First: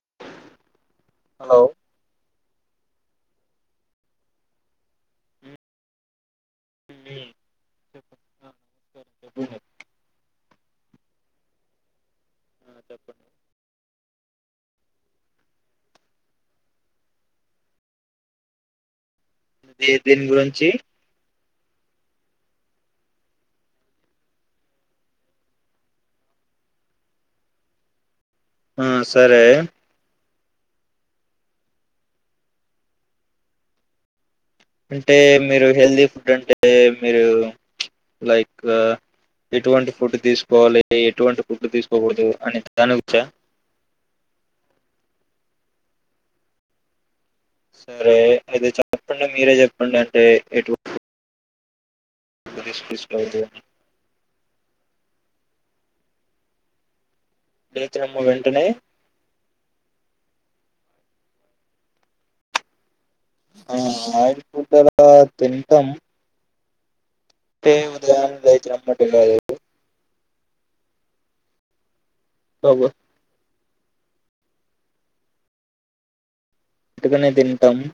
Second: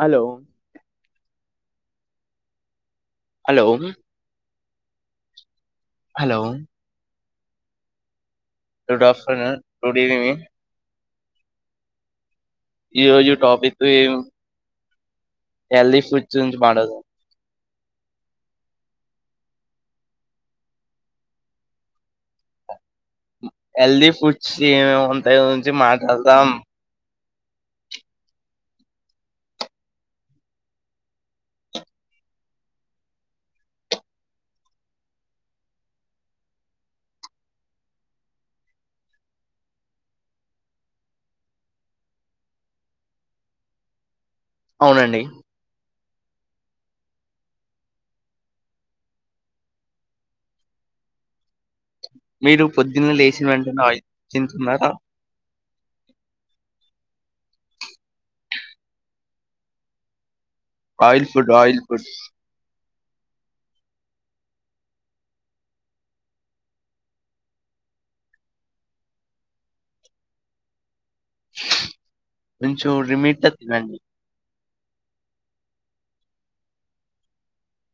Hello hello hello hello చెప్పండి డఫన్ రడి ఈ రోజు టాపిక్ హల్ది ఫుడ్జ్ మదు హే దేని గురించి హెల్దీ ఫుడ్స్ ఏమెముంటాయో గుంచి మాట్లాడుతాం ఆ సరే అంటే మీరు హెల్దీ ఫుడ్ అంటే మీరు లైక్ ఎటువంటి ఫుడ్ తీసుకోవాలి ఎటువంటి ఫుడ్ తీసుకోకూడదు అని తానుచ్చా అవునండి సరే అయితే చెప్పండి మీరే చెప్పండి అంటే ఎటు మీరు పొద్దున్నే లేచిన అని వెంటనే ఆయిల్ ఫు తింటున్నారా హ్మ్మ్ పోవచిన్నమ్ము వెంటనే ఆయిల్ ఫుడ్ ఆయిల్ ఫుడ్ ఆ ఆయిల్ ఫుడ్ అలా తింటాం ఉదరాణయితే అమ్మా కా సు కొంచెం లిమిట్ ల తినండి ఇటుకనే తింటాము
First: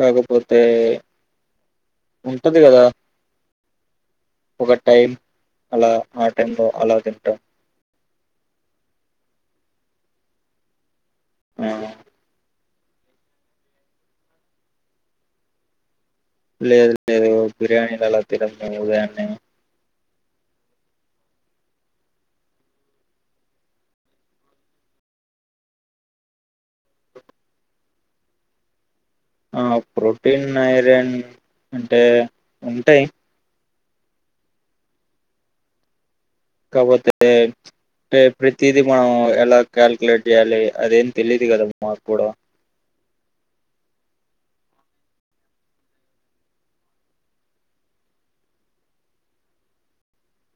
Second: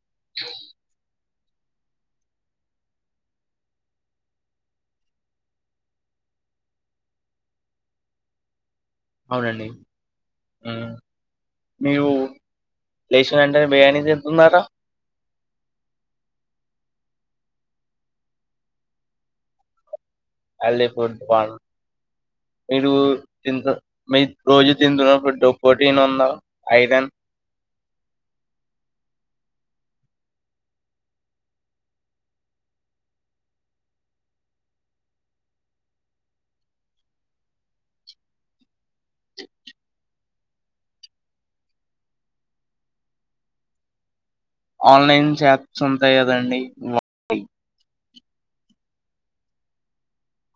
కాకపోతే ఉంటది గద ఒక టైమ్ అల ఆ టైమ్ లో అలా తింటాం అవునండి ఆ ఆ మీవు లేచిన వెంటనే బిర్యాని తింటున్నారా లేదు లేదు బిర్యానీలు అల తినం మేం ఉదయానే హల్ళీ ఫుడ్ వన్ మీరు తి మీ మీరూ రోజు తింటున్న ఫుడ్ ప్రోటీన్ ఉందా ఐరన్ ఆ ప్రోటీన్ ఐరన్ అంటే ఉంటై కాపోతే ప్రీతి ది మన ఎలా క్యాల్క్లేట్ చేయాలి అదేం తెలియదు కదా మాకూడా ఆన్లైన్ షాప్స్ ఉంటాయి గదండి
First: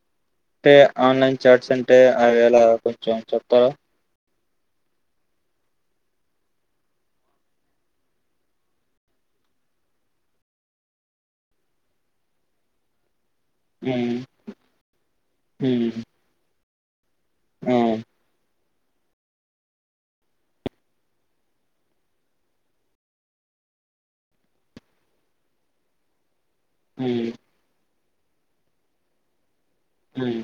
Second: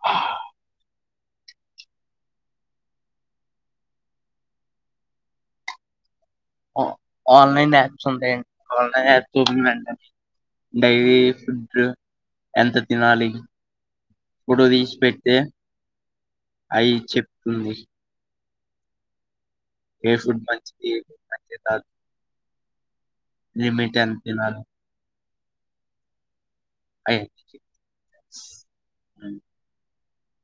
హా అంటే ఆన్లైన్ చాట్స్ అంటే అవేళ కొంచెం చెప్తారా ఆన్లైన్ యాప్స్ ఉంటాయండి ఆన్లైన్ యాప్ వెడి డైలీ ఫుడ్ ఎంత తినాలి ఉమ్ ఫోటో తీసి పెడ్తే ఉమ్ అయి చెప్ ఆ ఉయ్ ఏ ఫుడ్ మంచిది ఏ ఫుడ్ మంచిది కాదు లిమిట్ ఎంత తినాలి అయి ఉమ్ హిం హ్మ్మ్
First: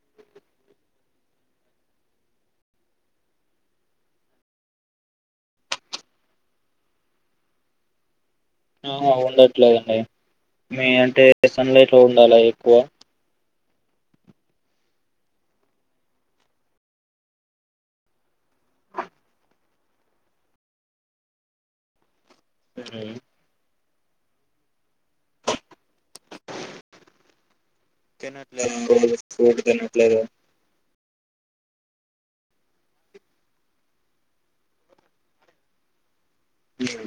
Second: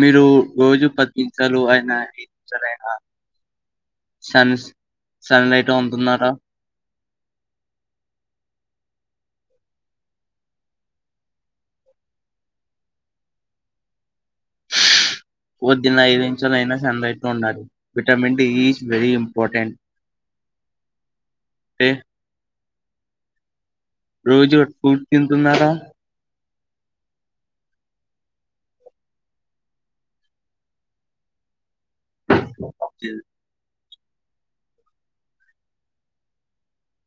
మీరు రోజు పది నిమిషాలు అయినా ఐదు నిమిషాలు అయినా సన్ సన్లైట్ ఉంటున్నారా ఆ ఉండట్లేదండి మీ అంటే సన్ లైట్లొ ఉండాల ఎక్కువ పొద్దున్నే ఐదు నిమిషాలైనా సన్లైట్ లో ఉండాలి vitamin D is very important ఏ హ్మ్మ్ రోజూ ఫుడ్ తింటున్నారా తినట్లేదా స్కూల్ కెళ్లట్లేదా అబ్జి లేదు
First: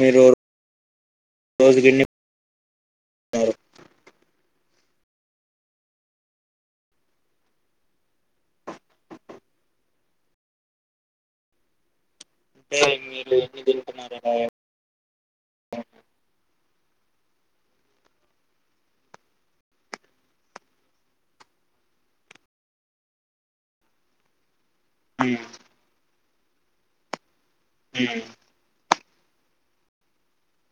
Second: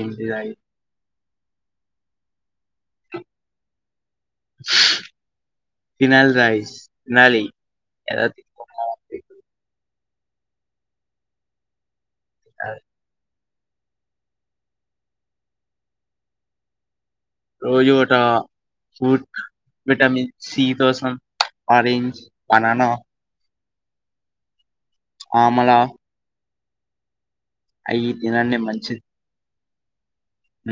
ఏంటిదాయి రోజుకెన్ని టారు హ ఫినైల్ తాగి ఫినాలీ ఎలా ఏ మీలు మీరు తిరుగుతే మాదేపాయే రోజోట ఫుడ్ విటమిన్ సి కోసం అరేంజ్ బననా ఆ ఉమ్, మళ్ళా అయ్యి ఉమ్. తినండి మంచిది ఊ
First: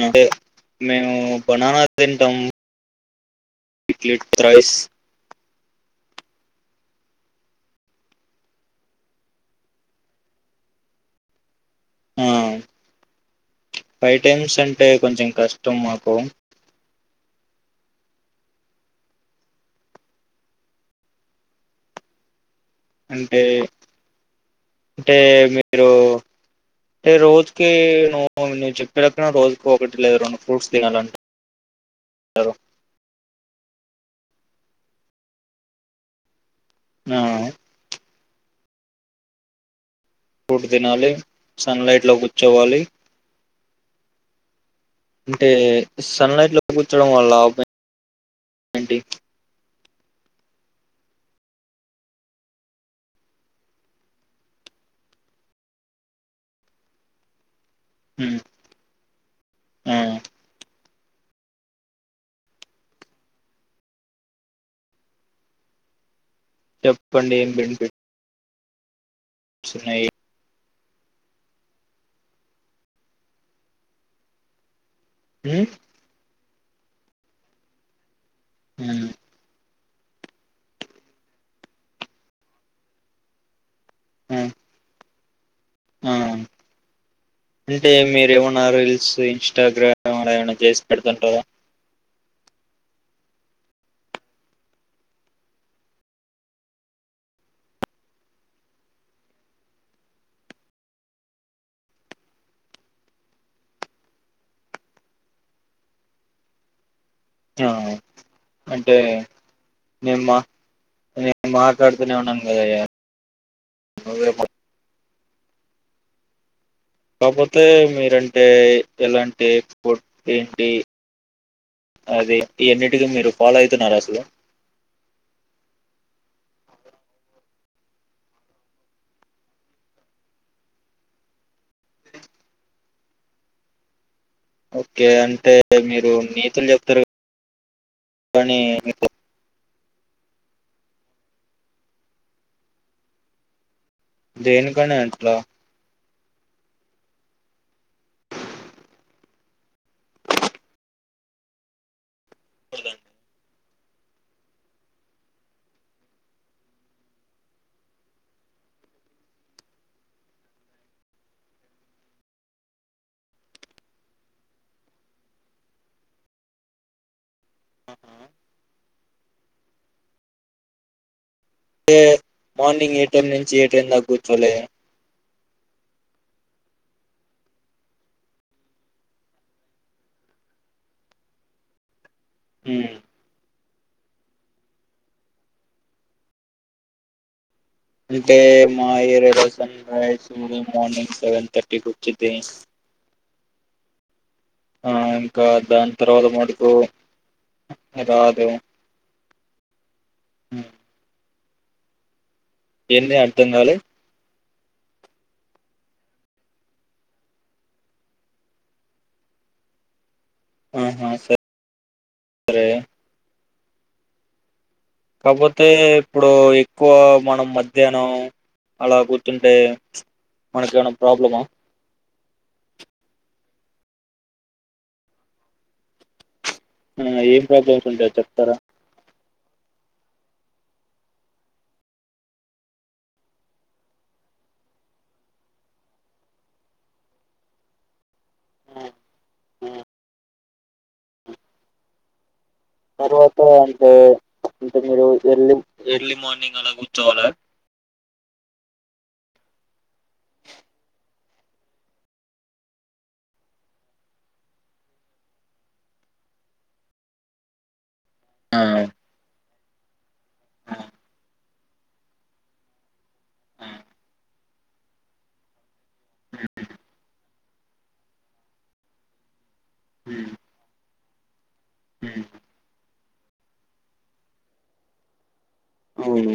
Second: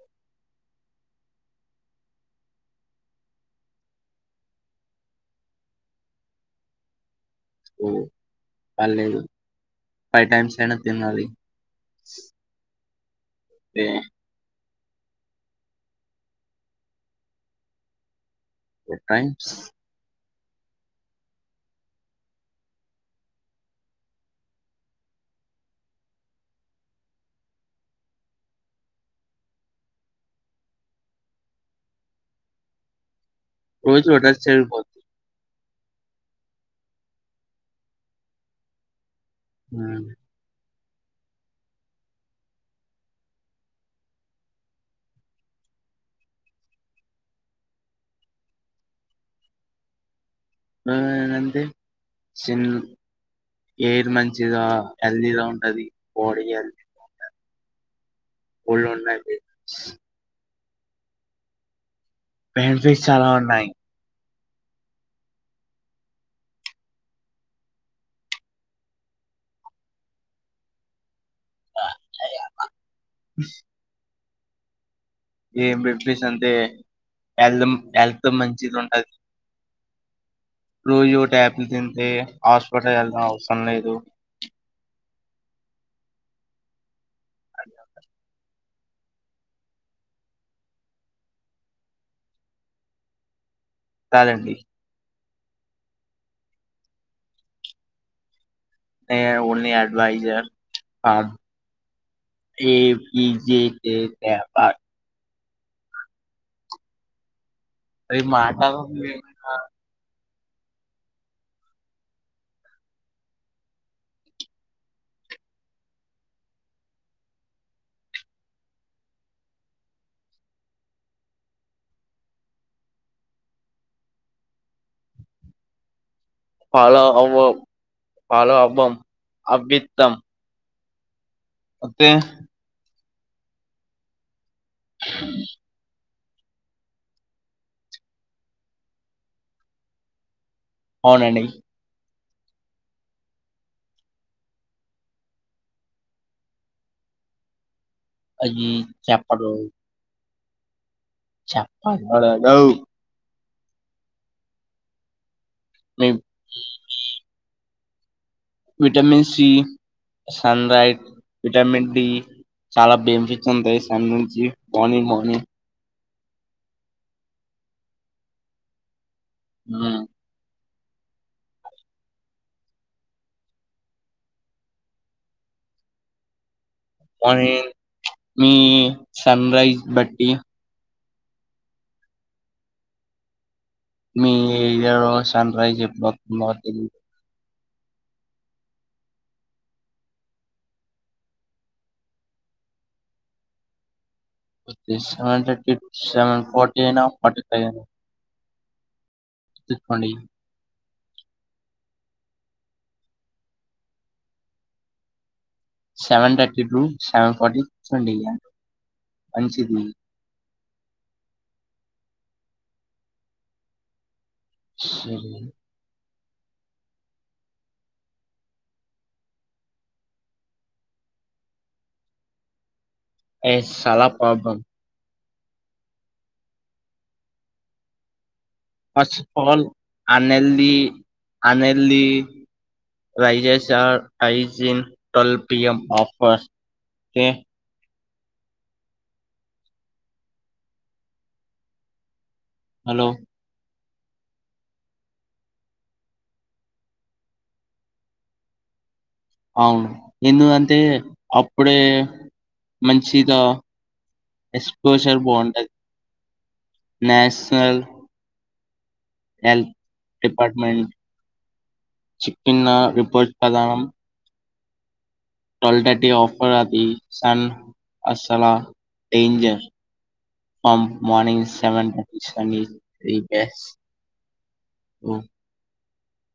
అంటే మేమూ బనానా తింటమ్ ప్లేట్ రైస్ వాళ్ళేదు ఫై టైమ్స్ అయినా తినాలీ స్ ఆ ఫైవ్ టైమ్స్ అం అంటే కొంచం కష్టం మాకూ టూ టైమ్స్ అంటే అంటే మీరూ అంటే రోజుకీ నువ్వు నువ్వు చెప్పినట్టు రోజుకి ఒకటి లేదా రెండు ఫ్రూట్స్ తినాలంటా రు రోజు [unintelligible] ఆ ఉ ఇప్పుడు దినాలి సన్ లైట్ లో కూర్చోవాలీ అంటే సన్ లైట్ లో కూర్చోడం వల్ల ఏంటీ నా ఏందంటే చిన్ ఎయిర్ మంచిగా హెల్తీగా ఉంటది బాడీ అదీ ఉమ్, ఒళ్ళున్నాయి బీన్స్ ఆ, బెనిఫిట్స్ చాలా ఉన్నాయ్ చెప్పండీ ఏం బెన్ఫిట్ ఉన్నాయీ ఇంకా అది గాక ఉమ్ ఏం బెన్ ఫీస్ అంతె బెల్లమ్ ఎల్ ఎంత ఉమ్ మంచిగుంటద్ రోజూ వొగటి యాపిల్ తింటే హాస్పిటల్ ఎళ్లడం అవసరం లేదు ఆ ఆ అంటే మీరేమన్ నా రీల్స్ ఇన్స్టాగ్రామ్ ఏమైనా జేసి పెడుతంటారా కాదండీ ఆ ఓన్లీ అడ్వైజు ఈ పిజికెకే [unintelligible] ఆ మాట్లాడదు అంటే నెమ్మా నేనెమ్ మాట్లాడుతూనే ఉన్నాను కదా అయ్యా కాకపోతే మీరంటే ఎలాంటి ఫుడ్ తింటి అది ఇ అన్నిటిని మీరు ఫాలో అవుతున్నార అసలు ఫాలో అవ్వం పాలో అబ్బం అబ్బిత్తాం అంతే ఓకే అంటే మీరు నీతులు చెప్తారు గానీ [inaudible] అవునండి దేనికై నాయ్ అట్లా అది చెప్పరు చెప్పవ్ ఆడ నవ్ కూడదండి. మేమ్ vitamin C sunlight vitamin D చాలా బెనిఫిట్స్ ఉంటాయి సన్ నుంచి మార్నింగ్ మార్నింగ్ ఆహా ఆ ఎ మార్నింగ్ ఏ టైమ్ నుంచి ఏ టైక్ దాక కూర్చోలే వని మ్ సన్రైజ్ బట్టి ఉమ్ మీ ఏరియాలో సన్ రైజ్ ఎప్పుడొతుందో తెలీ అంటే మా ఏరియా లో సన్ రైజు ఉదయం మార్నింగ్ సెవెన్ థర్టీకి వచ్చిది వచ్చి సెవెన్ ఇంకా థర్టీ దాని తర్వాత సెవెన్ మటుకు ఫార్టీ అయినా ఫార్టీ ఫైవ్ అయిన చెప్పండి ఉమ్ ఏంది అర్థం కాలే seven thirty to seven forty కూర్చొండిగా మంచిది ఆహా స సరే కాపోతే ఇప్పుడు ఎక్కువ మనం మధ్యాహ్నం అలా కూర్చుంటే మనక ఏమైన ప్రాబ్లమా ఎస్ చాలా ప్రాబ్లం ఆ ఏం ప్రాబ్లమ్స్ ఉంటాయో చెప్తారా first of all అనల్లీ అనల్లీ rises are hygiene twelve P M offer కే ఆ ఆ హలో తరువాత అంటే అంటే మీరు ఎర్లీ ఎర్లీ మార్నింగ్ అలా కూర్చోవాలా అవును ఎందుకంటే అప్పుడే మంచిదా ఎక్స్పోజర్ బాగుంటది నేషనల్ ఆ ఎల్ ఆ! డిపార్ట్మెంట్ చిక్కిన్న పోషక ఆ! దానం ట్వెల్ థర్టీ ఆఫర్ అది సన్ అస్సలా డేంజర్ హ్మ్. అమ్ మార్నింగ్స్ సెవెన్ హ్మ్. థర్టీ [unintelligible] ది బెస్ట్ సో అవును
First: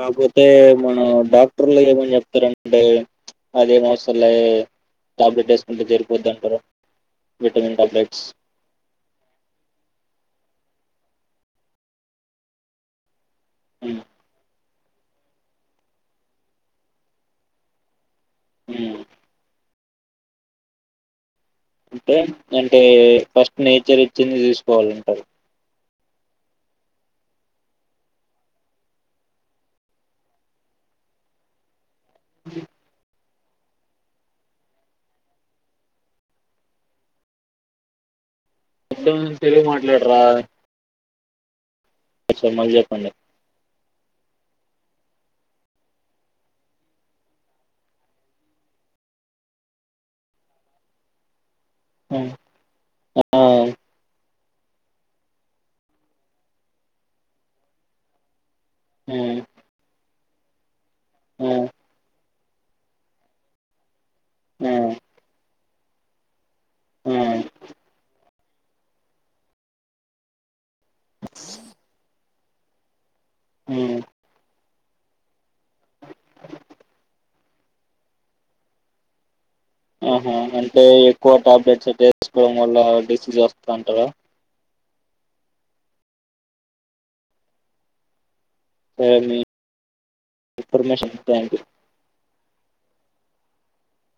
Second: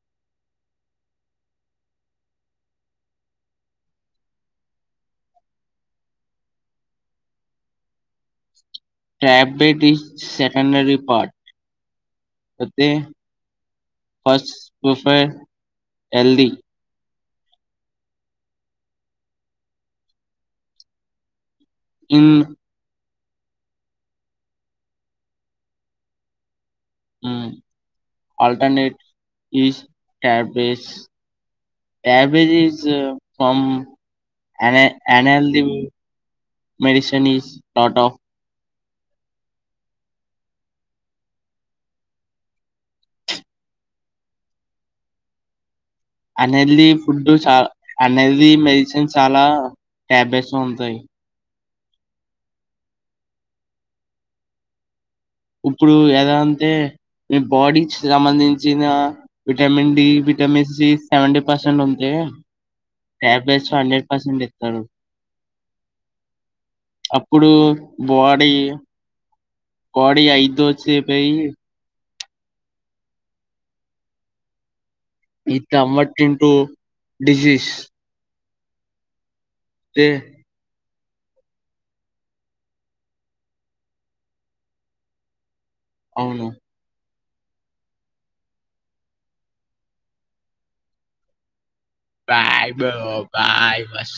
కాపోతే మన డాక్టర్లు ఏమని చెప్తారంటే అదేం అవసరంలే టాబ్లెట్ వేసుకుంటే జరిగిపోద్ది అంటారు vitamin tablets tablet is secondary part okay ఉమ్, ఫస్ పు ఫై హెల్దీ ఉమ్ అంటె ఇన్ అంటే ఫస్ట్ నేచర్ ఇచ్చింది తీసుకోవాలంటారు ఆ క్యాబేజీస్ ఫ్రమ్ అనల్ది మెడిసిన్ ఈస్ స్ట్ఫ్ మొత్తం తెలుగు మాట్లాడరా మళ్లీ చెప్పండి అన్ హెల్దీ ఫుడ్ చ అనేది మెడిసిన్ చాలా టాబ్లెట్స్ ఉంటాయి హా ఇప్పుడు ఎదంటే మీ బాడీ సంబంధించి నా ఆ, vitamin D vitamin C seventy ఆ, పర్సెంట్ ఉంటే టాబ్లెట్స్ అ ఆ, ప్రసంగిస్తాడు అప్పుడు బప అ బాడీ ఐదో సెప్లై హా ఈఎన్టీఆర్ర్టిన్ టూ డిజీస్ [unintelligible] ఆహా అంటే కోట్ అప్డేట్స్ వేసుకోవడం వల్ల డిసీజ్ వస్తంటారా ఔను స మీ information thank you bye bro bye వస